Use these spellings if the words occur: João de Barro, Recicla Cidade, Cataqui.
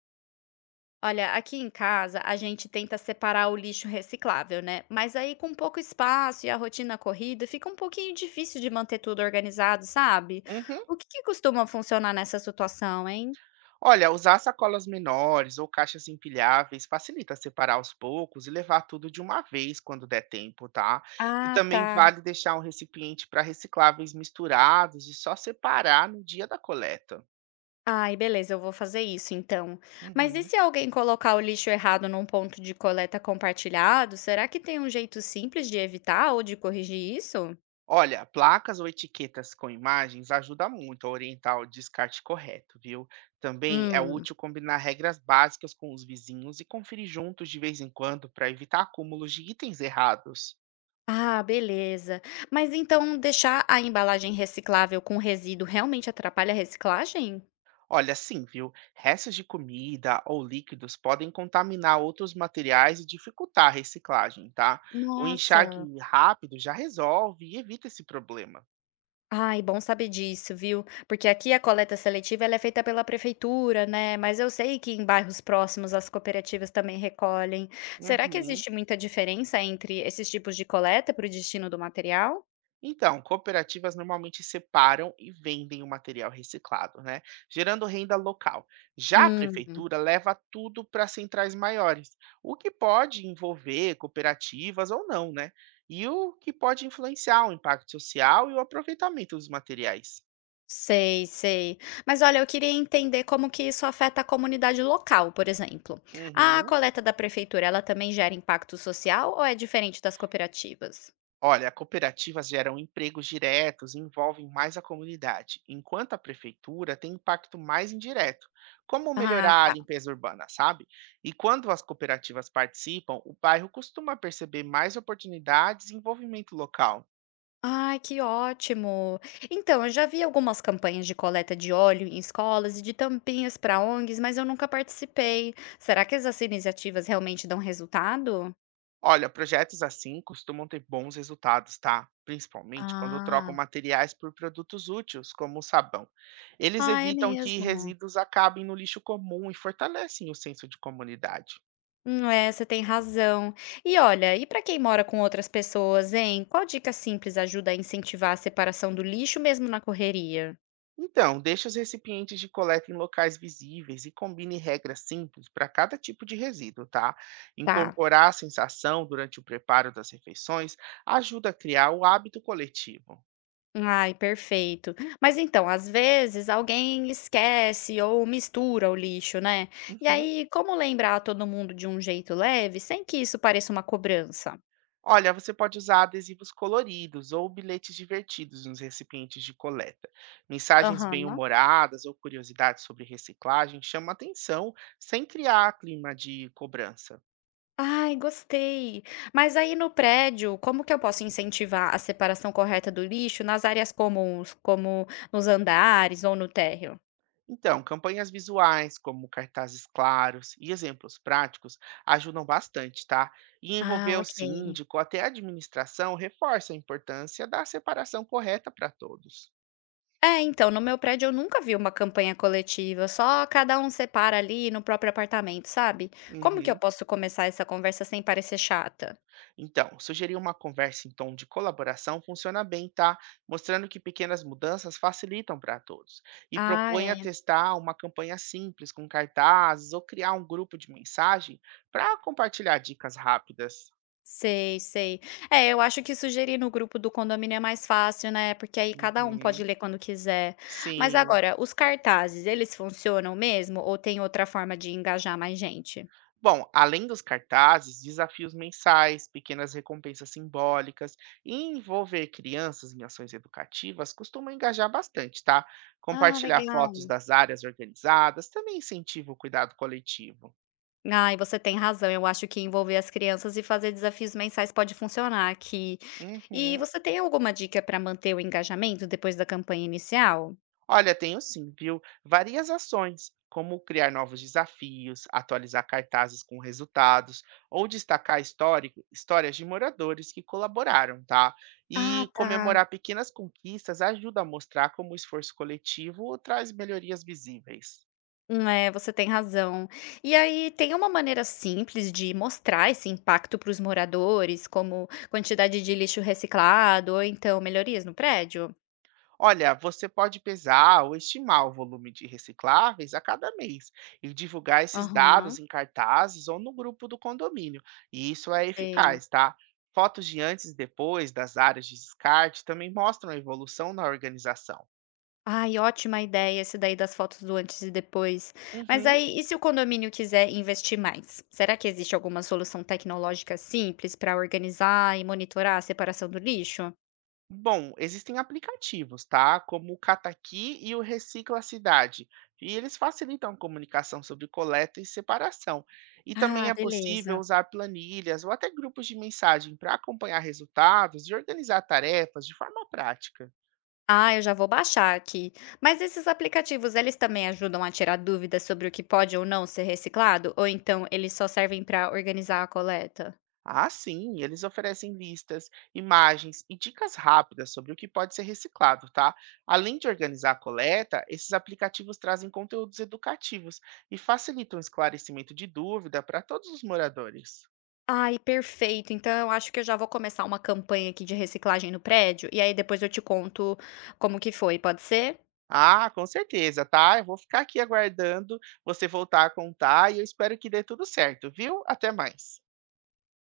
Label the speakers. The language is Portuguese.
Speaker 1: Olha, aqui em casa a gente tenta separar o lixo reciclável, né? Mas aí com pouco espaço e a rotina corrida, fica um pouquinho difícil de manter tudo organizado, sabe?
Speaker 2: Uhum.
Speaker 1: O que que costuma funcionar nessa situação, hein?
Speaker 2: Olha, usar sacolas menores ou caixas empilháveis facilita separar aos poucos e levar tudo de uma vez quando der tempo, tá? E
Speaker 1: Ah,
Speaker 2: também
Speaker 1: tá.
Speaker 2: vale deixar um recipiente para recicláveis misturados e só separar no dia da coleta.
Speaker 1: Ai, beleza, eu vou fazer isso então. Mas e
Speaker 2: Uhum.
Speaker 1: se alguém colocar o lixo errado num ponto de coleta compartilhado, será que tem um jeito simples de evitar ou de corrigir isso?
Speaker 2: Olha, placas ou etiquetas com imagens ajuda muito a orientar o descarte correto, viu? Também é
Speaker 1: Hum.
Speaker 2: útil combinar regras básicas com os vizinhos e conferir juntos de vez em quando para evitar acúmulos de itens errados.
Speaker 1: Ah, beleza. Mas então deixar a embalagem reciclável com resíduo realmente atrapalha a reciclagem?
Speaker 2: Olha, sim, viu? Restos de comida ou líquidos podem contaminar outros materiais e dificultar a reciclagem, tá? O enxague
Speaker 1: Nossa.
Speaker 2: rápido já resolve e evita esse problema.
Speaker 1: Ai, bom saber disso, viu? Porque aqui a coleta seletiva ela é feita pela prefeitura, né? Mas eu sei que em bairros próximos as cooperativas também recolhem. Será que
Speaker 2: Uhum.
Speaker 1: existe muita diferença entre esses tipos de coleta para o destino do material?
Speaker 2: Então, cooperativas normalmente separam e vendem o material reciclado, né? Gerando renda local. Já a
Speaker 1: Hum.
Speaker 2: prefeitura leva tudo para centrais maiores, o que pode envolver cooperativas ou não, né? E o que pode influenciar o impacto social e o aproveitamento dos materiais.
Speaker 1: Sei, sei. Mas olha, eu queria entender como que isso afeta a comunidade local, por exemplo. A
Speaker 2: Uhum.
Speaker 1: coleta da prefeitura, ela também gera impacto social ou é diferente das cooperativas?
Speaker 2: Olha, cooperativas geram empregos diretos e envolvem mais a comunidade, enquanto a prefeitura tem impacto mais indireto, como
Speaker 1: Ah,
Speaker 2: melhorar a
Speaker 1: tá.
Speaker 2: limpeza urbana, sabe? E quando as cooperativas participam, o bairro costuma perceber mais oportunidades e envolvimento local.
Speaker 1: Ai, que ótimo! Então, eu já vi algumas campanhas de coleta de óleo em escolas e de tampinhas para ONGs, mas eu nunca participei. Será que essas iniciativas realmente dão resultado?
Speaker 2: Olha, projetos assim costumam ter bons resultados, tá? Principalmente quando trocam
Speaker 1: Ah,
Speaker 2: materiais por produtos úteis, como o sabão. Eles
Speaker 1: ah, é
Speaker 2: evitam que
Speaker 1: mesmo.
Speaker 2: resíduos acabem no lixo comum e fortalecem o senso de comunidade.
Speaker 1: É, você tem razão. E olha, e para quem mora com outras pessoas, hein? Qual dica simples ajuda a incentivar a separação do lixo mesmo na correria?
Speaker 2: Então, deixe os recipientes de coleta em locais visíveis e combine regras simples para cada tipo de resíduo, tá?
Speaker 1: Tá.
Speaker 2: Incorporar a sensação durante o preparo das refeições ajuda a criar o hábito coletivo.
Speaker 1: Ai, perfeito. Mas então, às vezes alguém esquece ou mistura o lixo, né? E
Speaker 2: Uhum.
Speaker 1: aí, como lembrar todo mundo de um jeito leve, sem que isso pareça uma cobrança?
Speaker 2: Olha, você pode usar adesivos coloridos ou bilhetes divertidos nos recipientes de coleta. Mensagens
Speaker 1: Aham.
Speaker 2: bem-humoradas ou curiosidades sobre reciclagem chamam atenção sem criar clima de cobrança.
Speaker 1: Ai, gostei. Mas aí no prédio, como que eu posso incentivar a separação correta do lixo nas áreas comuns, como nos andares ou no térreo?
Speaker 2: Então, campanhas visuais, como cartazes claros e exemplos práticos, ajudam bastante, tá? E
Speaker 1: Ah,
Speaker 2: envolver o
Speaker 1: ok.
Speaker 2: síndico, até a administração, reforça a importância da separação correta para todos.
Speaker 1: É, então, no meu prédio eu nunca vi uma campanha coletiva, só cada um separa ali no próprio apartamento, sabe? Como que eu
Speaker 2: Uhum.
Speaker 1: posso começar essa conversa sem parecer chata?
Speaker 2: Então, sugerir uma conversa em tom de colaboração funciona bem, tá? Mostrando que pequenas mudanças facilitam para todos. E
Speaker 1: Ah,
Speaker 2: propõe a
Speaker 1: é.
Speaker 2: testar uma campanha simples com cartazes ou criar um grupo de mensagem para compartilhar dicas rápidas.
Speaker 1: Sei, sei. É, eu acho que sugerir no grupo do condomínio é mais fácil, né, porque aí cada um pode
Speaker 2: Uhum.
Speaker 1: ler quando quiser. Mas
Speaker 2: Sim.
Speaker 1: agora, os cartazes, eles funcionam mesmo ou tem outra forma de engajar mais gente?
Speaker 2: Bom, além dos cartazes, desafios mensais, pequenas recompensas simbólicas e envolver crianças em ações educativas costuma engajar bastante, tá?
Speaker 1: Ah,
Speaker 2: Compartilhar fotos
Speaker 1: legal.
Speaker 2: das áreas organizadas também incentiva o cuidado coletivo.
Speaker 1: Ai, você tem razão. Eu acho que envolver as crianças e fazer desafios mensais pode funcionar aqui. E
Speaker 2: Uhum.
Speaker 1: você tem alguma dica para manter o engajamento depois da campanha inicial?
Speaker 2: Olha, tenho sim, viu? Várias ações, como criar novos desafios, atualizar cartazes com resultados ou destacar histórias de moradores que colaboraram, tá?
Speaker 1: Ah,
Speaker 2: E
Speaker 1: tá.
Speaker 2: comemorar pequenas conquistas ajuda a mostrar como o esforço coletivo traz melhorias visíveis.
Speaker 1: É, você tem razão. E aí tem uma maneira simples de mostrar esse impacto para os moradores, como quantidade de lixo reciclado ou então melhorias no prédio?
Speaker 2: Olha, você pode pesar ou estimar o volume de recicláveis a cada mês e divulgar esses dados
Speaker 1: Aham,
Speaker 2: em cartazes ou no grupo do condomínio. E isso é
Speaker 1: sei.
Speaker 2: eficaz, tá? Fotos de antes e depois das áreas de descarte também mostram a evolução na organização.
Speaker 1: Ai, ótima ideia esse daí das fotos do antes e depois. Mas
Speaker 2: Uhum.
Speaker 1: aí, e se o condomínio quiser investir mais? Será que existe alguma solução tecnológica simples para organizar e monitorar a separação do lixo?
Speaker 2: Bom, existem aplicativos, tá? Como o Cataqui e o Recicla Cidade. E eles facilitam a comunicação sobre coleta e separação. E também
Speaker 1: Ah,
Speaker 2: é possível
Speaker 1: beleza.
Speaker 2: usar planilhas ou até grupos de mensagem para acompanhar resultados e organizar tarefas de forma prática.
Speaker 1: Ah, eu já vou baixar aqui. Mas esses aplicativos, eles também ajudam a tirar dúvidas sobre o que pode ou não ser reciclado? Ou então eles só servem para organizar a coleta?
Speaker 2: Ah, sim, eles oferecem listas, imagens e dicas rápidas sobre o que pode ser reciclado, tá? Além de organizar a coleta, esses aplicativos trazem conteúdos educativos e facilitam o esclarecimento de dúvida para todos os moradores.
Speaker 1: Ai, perfeito. Então eu acho que eu já vou começar uma campanha aqui de reciclagem no prédio e aí depois eu te conto como que foi, pode ser?
Speaker 2: Ah, com certeza, tá? Eu vou ficar aqui aguardando você voltar a contar e eu espero que dê tudo certo, viu? Até mais.